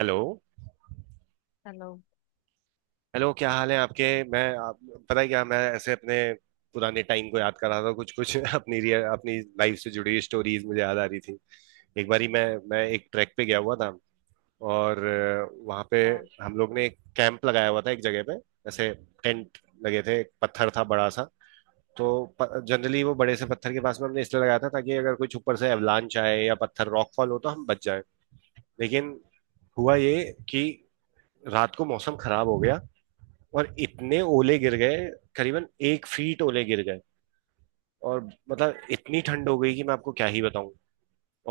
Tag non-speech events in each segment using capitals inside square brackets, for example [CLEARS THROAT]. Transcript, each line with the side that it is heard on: right: Hello.
left: Hello.
right: Hello, क्या हाल है आपके? मैं आप, पता है क्या, मैं ऐसे अपने पुराने टाइम को याद कर रहा था। कुछ कुछ [LAUGHS] अपनी रियल अपनी लाइफ से जुड़ी हुई स्टोरीज मुझे याद आ रही थी। एक बारी मैं एक ट्रैक पे गया हुआ था। और वहाँ पे
left: हाँ।
right: हम लोग ने एक कैंप लगाया हुआ था एक जगह पे। ऐसे टेंट लगे थे, एक पत्थर था बड़ा सा। तो जनरली वो बड़े से पत्थर के पास में हमने इसलिए लगाया था ताकि अगर कुछ ऊपर से एवलांच आए या पत्थर रॉकफॉल हो तो हम बच जाए। लेकिन हुआ ये कि रात को मौसम खराब हो गया और इतने ओले गिर गए, करीबन 1 फीट ओले गिर गए। और मतलब इतनी ठंड हो गई कि मैं आपको क्या ही बताऊं।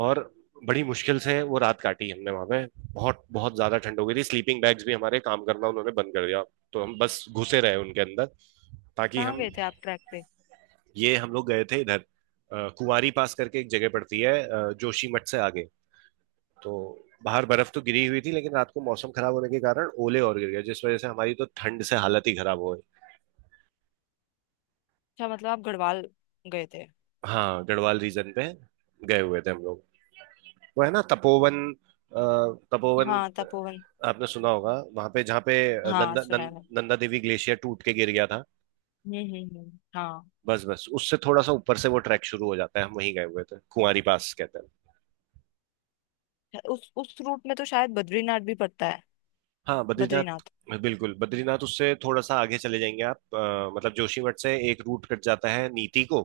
right: और बड़ी मुश्किल से वो रात काटी हमने वहां पे। बहुत बहुत ज्यादा ठंड हो गई थी, स्लीपिंग बैग्स भी हमारे काम करना उन्होंने बंद कर दिया। तो हम बस घुसे रहे उनके अंदर, ताकि
left: कहाँ
right: हम।
left: गए थे आप ट्रैक पे?
right: ये हम लोग गए थे इधर, कुंवारी पास करके एक जगह पड़ती है, जोशीमठ से आगे। तो बाहर बर्फ तो गिरी हुई थी, लेकिन रात को मौसम खराब होने के कारण ओले और गिर गए, जिस वजह से हमारी तो ठंड से हालत ही खराब हो गई।
left: अच्छा, मतलब आप गढ़वाल गए थे।
right: हाँ, गढ़वाल रीजन पे गए हुए थे हम लोग। वो है ना तपोवन, तपोवन
left: हाँ तपोवन।
right: आपने सुना होगा, वहां पे जहाँ पे
left: हाँ
right: नंदा
left: सुना
right: नं,
left: है।
right: नंदा देवी ग्लेशियर टूट के गिर गया था।
left: मैंने हाँ।
right: बस बस उससे थोड़ा सा ऊपर से वो ट्रैक शुरू हो जाता है, हम वहीं गए हुए थे, कुंवारी पास कहते।
left: उस रूट में तो शायद बद्रीनाथ भी पड़ता है।
right: हाँ बद्रीनाथ।
left: बद्रीनाथ।
right: बिल्कुल, बद्रीनाथ उससे थोड़ा सा आगे चले जाएंगे आप। मतलब जोशीमठ से एक रूट कट जाता है नीति को।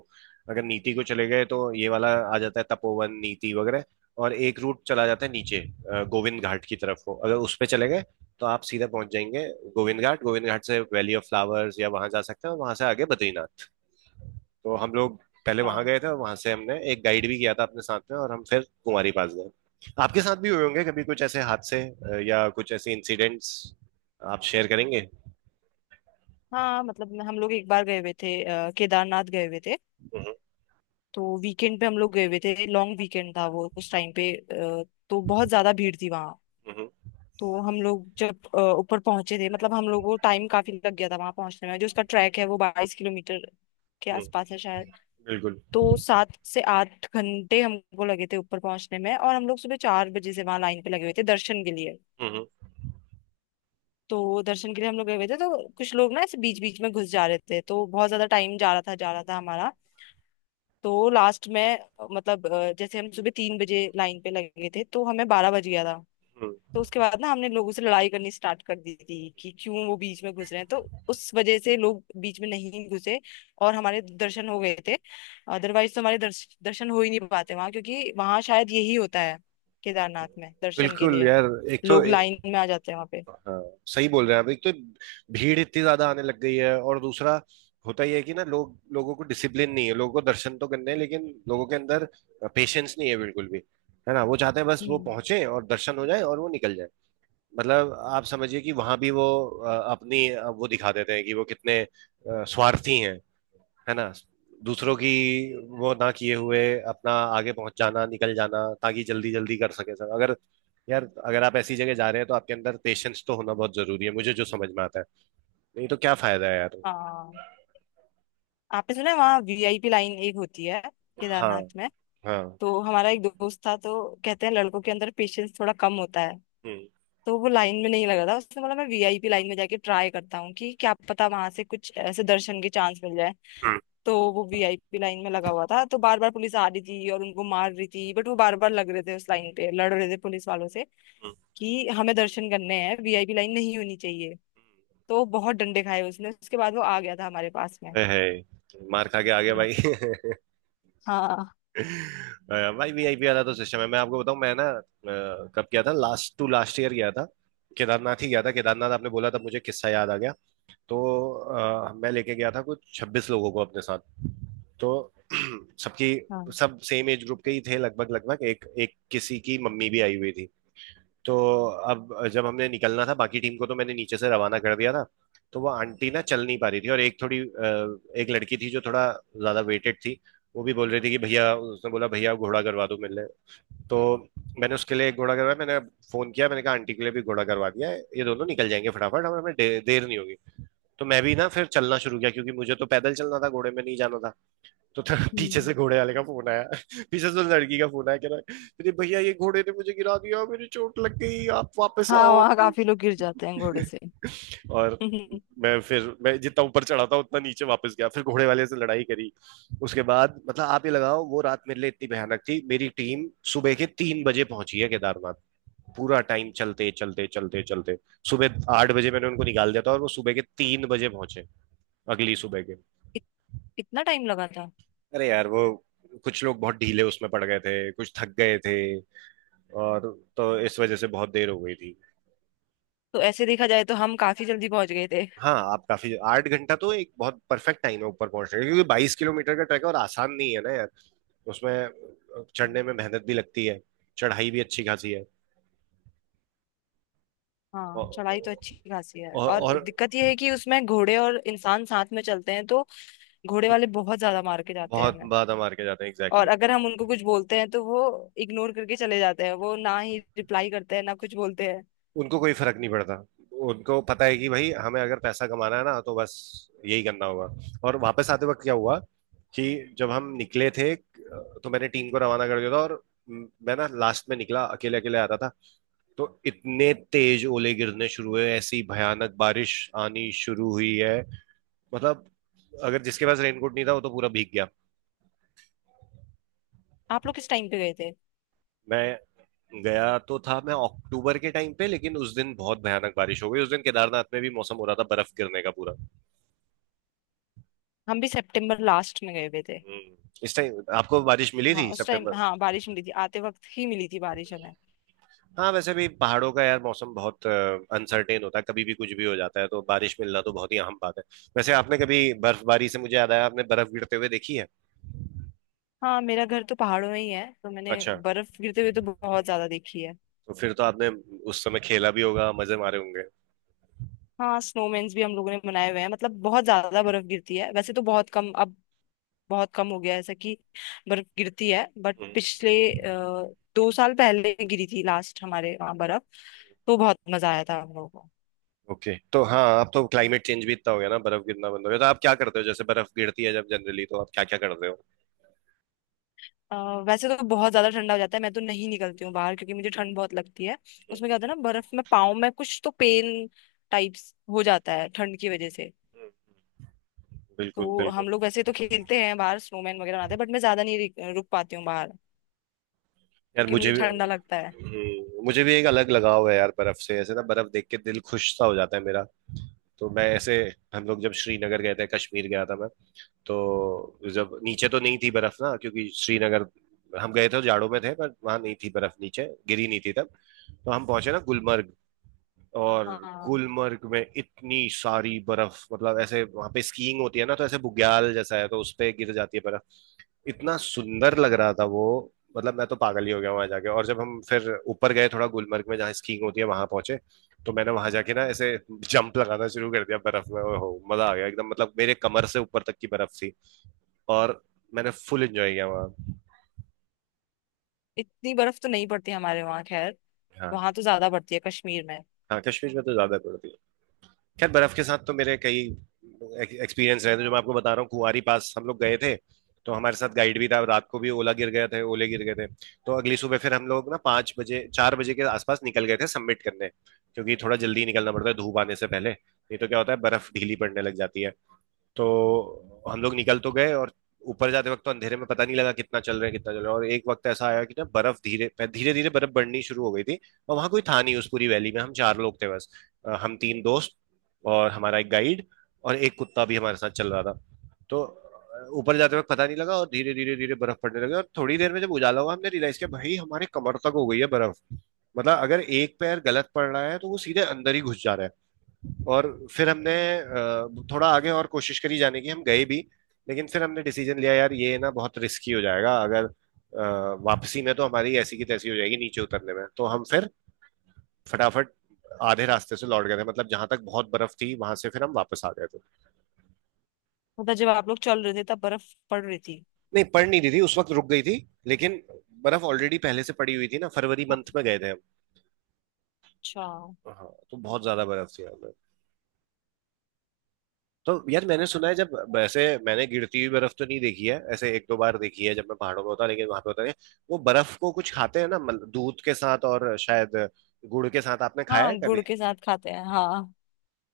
right: अगर नीति को चले गए तो ये वाला आ जाता है, तपोवन नीति वगैरह। और एक रूट चला जाता है नीचे, गोविंद घाट की तरफ को। अगर उस पे चले गए तो आप सीधा पहुंच जाएंगे गोविंद घाट। गोविंद घाट से वैली ऑफ फ्लावर्स या वहां जा सकते हैं और वहां से आगे बद्रीनाथ। तो हम लोग पहले वहां
left: हाँ
right: गए थे और वहां से हमने एक गाइड भी किया था अपने साथ में, और हम फिर कुमारी पास गए। आपके साथ भी हुए होंगे कभी कुछ ऐसे हादसे, या कुछ ऐसे इंसिडेंट्स आप शेयर करेंगे?
left: हाँ मतलब हम लोग एक बार गए हुए थे केदारनाथ गए हुए थे।
right: हम्म
left: तो वीकेंड पे हम लोग गए हुए थे, लॉन्ग वीकेंड था वो उस टाइम पे। तो बहुत ज्यादा भीड़ थी वहाँ।
right: हम्म
left: तो हम लोग जब ऊपर पहुंचे थे, मतलब हम लोग को टाइम काफी लग गया था वहां पहुंचने में। जो उसका ट्रैक है वो 22 किलोमीटर के
right: हम्म,
left: आसपास है शायद।
right: बिल्कुल।
left: तो 7 से 8 घंटे हमको लगे थे ऊपर पहुंचने में, और हम लोग सुबह 4 बजे से वहां लाइन पे लगे हुए थे दर्शन के लिए।
right: हम्म
left: तो दर्शन के लिए हम लोग गए हुए थे तो कुछ लोग ना ऐसे बीच बीच में घुस जा रहे थे, तो बहुत ज्यादा टाइम जा रहा था हमारा। तो लास्ट में मतलब जैसे हम सुबह 3 बजे लाइन पे लगे थे तो हमें 12 बज गया था।
right: हम्म।
left: तो उसके बाद ना हमने लोगों से लड़ाई करनी स्टार्ट कर दी थी कि क्यों वो बीच में घुस रहे हैं। तो उस वजह से लोग बीच में नहीं घुसे और हमारे दर्शन हो गए थे। अदरवाइज तो हमारे दर्शन हो ही नहीं पाते वहां, क्योंकि वहां शायद यही होता है। केदारनाथ में दर्शन के
right: बिल्कुल
left: लिए
right: यार। एक तो
left: लोग
right: ए,
left: लाइन में आ जाते हैं वहां पे।
right: हाँ, सही बोल रहे हैं आप। एक तो भीड़ इतनी ज्यादा आने लग गई है, और दूसरा होता ही है कि ना लोग, लोगों को डिसिप्लिन नहीं है। लोगों को दर्शन तो करने हैं, लेकिन लोगों के अंदर पेशेंस नहीं है बिल्कुल भी। है ना? वो चाहते हैं बस वो
left: हम्म।
right: पहुंचे और दर्शन हो जाए और वो निकल जाए। मतलब आप समझिए कि वहां भी वो अपनी वो दिखा देते हैं कि वो कितने स्वार्थी हैं। है ना? दूसरों की वो ना किए हुए अपना आगे पहुंच जाना, निकल जाना ताकि जल्दी जल्दी कर सके सब। अगर यार अगर आप ऐसी जगह जा रहे हैं तो आपके अंदर पेशेंस तो होना बहुत जरूरी है, मुझे जो समझ में आता है। नहीं तो क्या फायदा है यार।
left: हाँ, आपने सुना है वहाँ वीआईपी लाइन एक होती है
right: हाँ।
left: केदारनाथ में?
right: हाँ।
left: तो हमारा एक दोस्त था तो कहते हैं लड़कों के अंदर पेशेंस थोड़ा कम होता है।
right: हम्म
left: तो वो लाइन में नहीं लगा था, उसने बोला मैं वीआईपी लाइन में जाके ट्राई करता हूँ कि क्या पता वहां से कुछ ऐसे दर्शन के चांस मिल जाए।
right: हम्म
left: तो वो वीआईपी लाइन में लगा हुआ था तो बार बार पुलिस आ रही थी और उनको मार रही थी, बट वो बार बार लग रहे थे उस लाइन पे, लड़ रहे थे पुलिस वालों से
right: हम्म।
left: कि हमें दर्शन करने हैं, वीआईपी लाइन नहीं होनी चाहिए। तो बहुत डंडे खाए उसने, उसके बाद वो आ गया था हमारे पास में।
right: मार खा के आगे
left: हम्म।
right: भाई। [LAUGHS]
left: हाँ।
right: अ, भाई वीआईपी वाला तो सिस्टम है। मैं आपको बताऊं, मैं ना कब गया था, लास्ट टू लास्ट ईयर गया था। केदारनाथ ही गया था। केदारनाथ आपने बोला तब मुझे किस्सा याद आ गया। तो मैं लेके गया था कुछ 26 लोगों को अपने साथ। तो [CLEARS THROAT] सबकी
left: हाँ।
right: सब सेम एज ग्रुप के ही थे लगभग लगभग, एक एक किसी की मम्मी भी आई हुई थी। तो अब जब हमने निकलना था बाकी टीम को तो मैंने नीचे से रवाना कर दिया था। तो वो आंटी ना चल नहीं पा रही थी, और एक थोड़ी एक लड़की थी जो थोड़ा ज्यादा वेटेड थी। वो भी बोल रही थी कि भैया, उसने बोला भैया घोड़ा करवा दो मेरे लिए। तो मैंने उसके लिए एक घोड़ा करवाया। मैंने फोन किया, मैंने कहा आंटी के लिए भी घोड़ा करवा दिया है, ये दोनों निकल जाएंगे फटाफट, हमें हमें दे, देर नहीं होगी। तो मैं भी ना फिर चलना शुरू किया क्योंकि मुझे तो पैदल चलना था, घोड़े में नहीं जाना था। तो था पीछे से
left: हम्म।
right: घोड़े वाले का फोन आया, पीछे से लड़की का फोन आया, कह रहा है, अरे भैया ये घोड़े ने मुझे गिरा दिया, मेरी चोट लग गई, आप वापस
left: हाँ
right: आओ।
left: वहाँ काफी लोग गिर जाते हैं घोड़े से।
right: और
left: हम्म,
right: मैं फिर मैं जितना ऊपर चढ़ा था उतना नीचे वापस गया, फिर घोड़े वाले से लड़ाई करी। उसके बाद मतलब आप ही लगाओ वो रात मेरे लिए इतनी भयानक थी। मेरी टीम सुबह के 3 बजे पहुंची है केदारनाथ। पूरा टाइम चलते चलते चलते चलते। सुबह 8 बजे मैंने उनको निकाल दिया था और वो सुबह के 3 बजे पहुंचे, अगली सुबह के।
left: इत, इतना टाइम लगा था?
right: अरे यार वो कुछ लोग बहुत ढीले उसमें पड़ गए थे, कुछ थक गए थे, और तो इस वजह से बहुत देर हो गई थी।
left: तो ऐसे देखा जाए तो हम काफी जल्दी पहुंच गए थे।
right: हाँ, आप काफी, 8 घंटा तो एक बहुत परफेक्ट टाइम है ऊपर पहुंचने का, क्योंकि 22 किलोमीटर का ट्रैक है और आसान नहीं है ना यार। उसमें चढ़ने में मेहनत भी लगती है, चढ़ाई भी अच्छी खासी है।
left: हाँ चढ़ाई तो अच्छी
right: और,
left: खासी है,
right: और,
left: और
right: और
left: दिक्कत यह है कि उसमें घोड़े और इंसान साथ में चलते हैं, तो घोड़े वाले बहुत ज्यादा मार के जाते हैं
right: बहुत
left: हमें।
right: बाधा मार के जाते हैं,
left: और
right: एग्जैक्टली।
left: अगर हम उनको कुछ बोलते हैं तो वो इग्नोर करके चले जाते हैं, वो ना ही रिप्लाई करते हैं ना कुछ बोलते हैं।
right: उनको कोई फर्क नहीं पड़ता। उनको पता है कि भाई हमें अगर पैसा कमाना है ना तो बस यही करना होगा। और वापस आते वक्त क्या हुआ कि जब हम निकले थे तो मैंने टीम को रवाना कर दिया था, और मैं ना लास्ट में निकला, अकेले अकेले आता था। तो इतने तेज ओले गिरने शुरू हुए, ऐसी भयानक बारिश आनी शुरू हुई है। मतलब अगर जिसके पास रेनकोट नहीं था वो तो पूरा भीग गया।
left: आप लोग किस टाइम पे गए थे?
right: मैं गया तो था मैं अक्टूबर के टाइम पे, लेकिन उस दिन बहुत भयानक बारिश हो गई, उस दिन केदारनाथ में भी मौसम हो रहा था बर्फ गिरने का पूरा।
left: हम भी सितंबर लास्ट में गए हुए थे।
right: हम्म, इस टाइम आपको बारिश मिली
left: हाँ
right: थी
left: उस टाइम
right: सितंबर?
left: हाँ बारिश मिली थी, आते वक्त ही मिली थी बारिश हमें।
right: हाँ वैसे भी पहाड़ों का यार मौसम बहुत अनसर्टेन होता है, कभी भी कुछ भी हो जाता है, तो बारिश मिलना तो बहुत ही अहम बात है। वैसे आपने कभी बर्फबारी से, मुझे याद आया, आपने बर्फ गिरते हुए देखी है?
left: हाँ मेरा घर तो पहाड़ों में ही है, तो मैंने
right: अच्छा।
left: बर्फ गिरते हुए तो बहुत ज्यादा देखी है।
right: तो फिर तो आपने उस समय खेला भी होगा, मजे मारे होंगे।
left: हाँ स्नोमैन्स भी हम लोगों ने बनाए हुए हैं, मतलब बहुत ज्यादा बर्फ गिरती है, वैसे तो बहुत कम अब। बहुत कम हो गया है ऐसा कि बर्फ गिरती है, बट
right: हम्म।
left: पिछले 2 साल पहले गिरी थी लास्ट हमारे वहाँ बर्फ। तो बहुत मजा आया था हम लोगों को।
right: ओके, तो हाँ अब तो क्लाइमेट चेंज भी इतना हो गया ना, बर्फ गिरना बंद हो गया। तो आप क्या करते हो, जैसे बर्फ गिरती है जब जनरली, तो आप क्या क्या करते हो?
left: अ, वैसे तो बहुत ज्यादा ठंडा हो जाता है, मैं तो नहीं निकलती हूँ बाहर क्योंकि मुझे ठंड बहुत लगती है। उसमें क्या होता है ना, बर्फ में पाँव में कुछ तो पेन टाइप्स हो जाता है ठंड की वजह से।
right: हम्म, बिल्कुल
left: तो
right: बिल्कुल।
left: हम लोग वैसे तो खेलते हैं बाहर, स्नोमैन वगैरह बनाते हैं, बट मैं ज्यादा नहीं रुक रुक पाती हूँ बाहर,
right: यार
left: क्योंकि
right: मुझे
left: मुझे
right: भी,
left: ठंडा लगता है।
right: मुझे भी एक अलग लगाव है यार बर्फ से, ऐसे ना बर्फ देख के दिल खुश सा हो जाता है मेरा। तो मैं ऐसे, हम लोग जब श्रीनगर गए थे, कश्मीर गया था मैं। तो जब नीचे तो नहीं थी बर्फ ना, क्योंकि श्रीनगर हम गए थे जाड़ों में थे, पर वहां नहीं थी बर्फ नीचे, गिरी नहीं थी तब। तो हम पहुंचे ना गुलमर्ग। और
left: हाँ।
right: गुलमर्ग में इतनी सारी बर्फ, मतलब ऐसे वहां पे स्कीइंग होती है ना, तो ऐसे बुग्याल जैसा है तो उस पे गिर जाती है बर्फ। इतना सुंदर लग रहा था वो, मतलब मैं तो पागल ही हो गया वहां जाके। और जब हम फिर ऊपर गए थोड़ा गुलमर्ग में जहाँ स्कीइंग होती है वहां पहुंचे, तो मैंने वहां जाके ना ऐसे जंप लगाना शुरू कर दिया बर्फ में। ओहो, मजा आ गया एकदम, मतलब मेरे कमर से ऊपर तक की बर्फ थी। और मैंने फुल एंजॉय किया वहाँ।
left: इतनी बर्फ तो नहीं पड़ती हमारे वहाँ, खैर।
right: हाँ।
left: वहां तो ज्यादा पड़ती है कश्मीर में।
right: हाँ कश्मीर में तो ज्यादा पड़ती। खैर, बर्फ के साथ तो मेरे कई एक्सपीरियंस रहे थे, जो मैं आपको बता रहा हूँ, कुंवारी पास हम लोग गए थे। तो हमारे साथ गाइड भी था, रात को भी ओला गिर गया थे, ओले गिर गए थे। तो अगली सुबह फिर हम लोग ना 5 बजे 4 बजे के आसपास निकल गए थे सबमिट करने, क्योंकि थोड़ा जल्दी निकलना पड़ता है धूप आने से पहले, नहीं तो क्या होता है बर्फ ढीली पड़ने लग जाती है। तो हम लोग निकल तो गए, और ऊपर जाते वक्त तो अंधेरे में पता नहीं लगा कितना चल रहे हैं, कितना चल रहा है। और एक वक्त ऐसा आया कि ना बर्फ धीरे धीरे धीरे बर्फ बढ़नी शुरू हो गई थी। और वहां कोई था नहीं उस पूरी वैली में, हम चार लोग थे बस, हम तीन दोस्त और हमारा एक गाइड, और एक कुत्ता भी हमारे साथ चल रहा था। तो ऊपर जाते वक्त पता नहीं लगा, और धीरे धीरे धीरे बर्फ पड़ने लगी और थोड़ी देर में जब उजाला हुआ हमने रियलाइज किया भाई हमारे कमर तक हो गई है बर्फ। मतलब अगर एक पैर गलत पड़ रहा है तो वो सीधे अंदर ही घुस जा रहा है। और फिर हमने थोड़ा आगे और कोशिश करी जाने की, हम गए भी, लेकिन फिर हमने डिसीजन लिया यार ये ना बहुत रिस्की हो जाएगा, अगर वापसी में तो हमारी ऐसी की तैसी हो जाएगी नीचे उतरने में। तो हम फिर फटाफट आधे रास्ते से लौट गए थे, मतलब जहां तक बहुत बर्फ थी वहां से फिर हम वापस आ गए थे।
left: मतलब जब आप लोग चल रहे थे तब बर्फ पड़ रही थी?
right: नहीं पड़ नहीं रही थी उस वक्त, रुक गई थी। लेकिन बर्फ ऑलरेडी पहले से पड़ी हुई थी ना, फरवरी
left: हाँ,
right: मंथ में गए थे हम।
left: अच्छा।
right: हाँ तो बहुत ज्यादा बर्फ थी। तो यार मैंने सुना है जब वैसे, मैंने गिरती हुई बर्फ तो नहीं देखी है ऐसे, एक दो बार देखी है जब मैं पहाड़ों में होता लेकिन वहां पे होता नहीं। वो बर्फ को कुछ खाते हैं ना, मतलब दूध के साथ और शायद गुड़ के साथ, आपने खाया है
left: हाँ
right: कभी?
left: गुड़ के साथ खाते हैं, हाँ।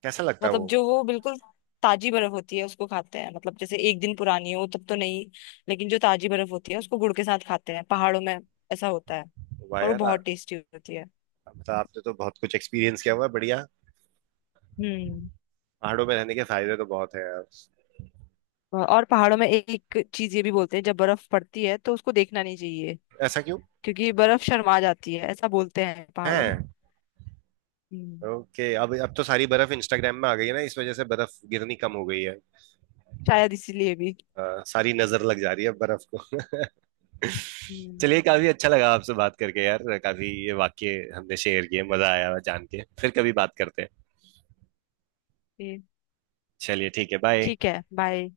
right: कैसा लगता है
left: मतलब
right: वो?
left: जो वो बिल्कुल ताजी बर्फ होती है उसको खाते हैं, मतलब जैसे एक दिन पुरानी हो तब तो नहीं, लेकिन जो ताजी बर्फ होती है उसको गुड़ के साथ खाते हैं पहाड़ों में। ऐसा होता है।
right: वाह
left: और वो
right: यार।
left: बहुत टेस्टी होती है।
right: मतलब आपने तो बहुत कुछ एक्सपीरियंस किया हुआ है, बढ़िया।
left: हम्म।
right: पहाड़ों में रहने के फायदे तो बहुत है यार।
left: और पहाड़ों में एक चीज ये भी बोलते हैं, जब बर्फ पड़ती है तो उसको देखना नहीं चाहिए।
right: ऐसा क्यों?
left: क्योंकि बर्फ शर्मा जाती है, ऐसा बोलते हैं पहाड़ों में।
right: है।
left: हम्म।
right: ओके, अब तो सारी बर्फ इंस्टाग्राम में आ गई है ना, इस वजह से बर्फ गिरनी कम हो गई है।
left: शायद इसीलिए भी।
right: सारी नजर लग जा रही है बर्फ को। [LAUGHS] चलिए,
left: हम्म,
right: काफी अच्छा लगा आपसे बात करके यार, काफी ये वाक्य हमने शेयर किए, मजा आया जान के, फिर कभी बात करते हैं।
left: ये-
right: चलिए ठीक है, बाय।
left: ठीक है, बाय।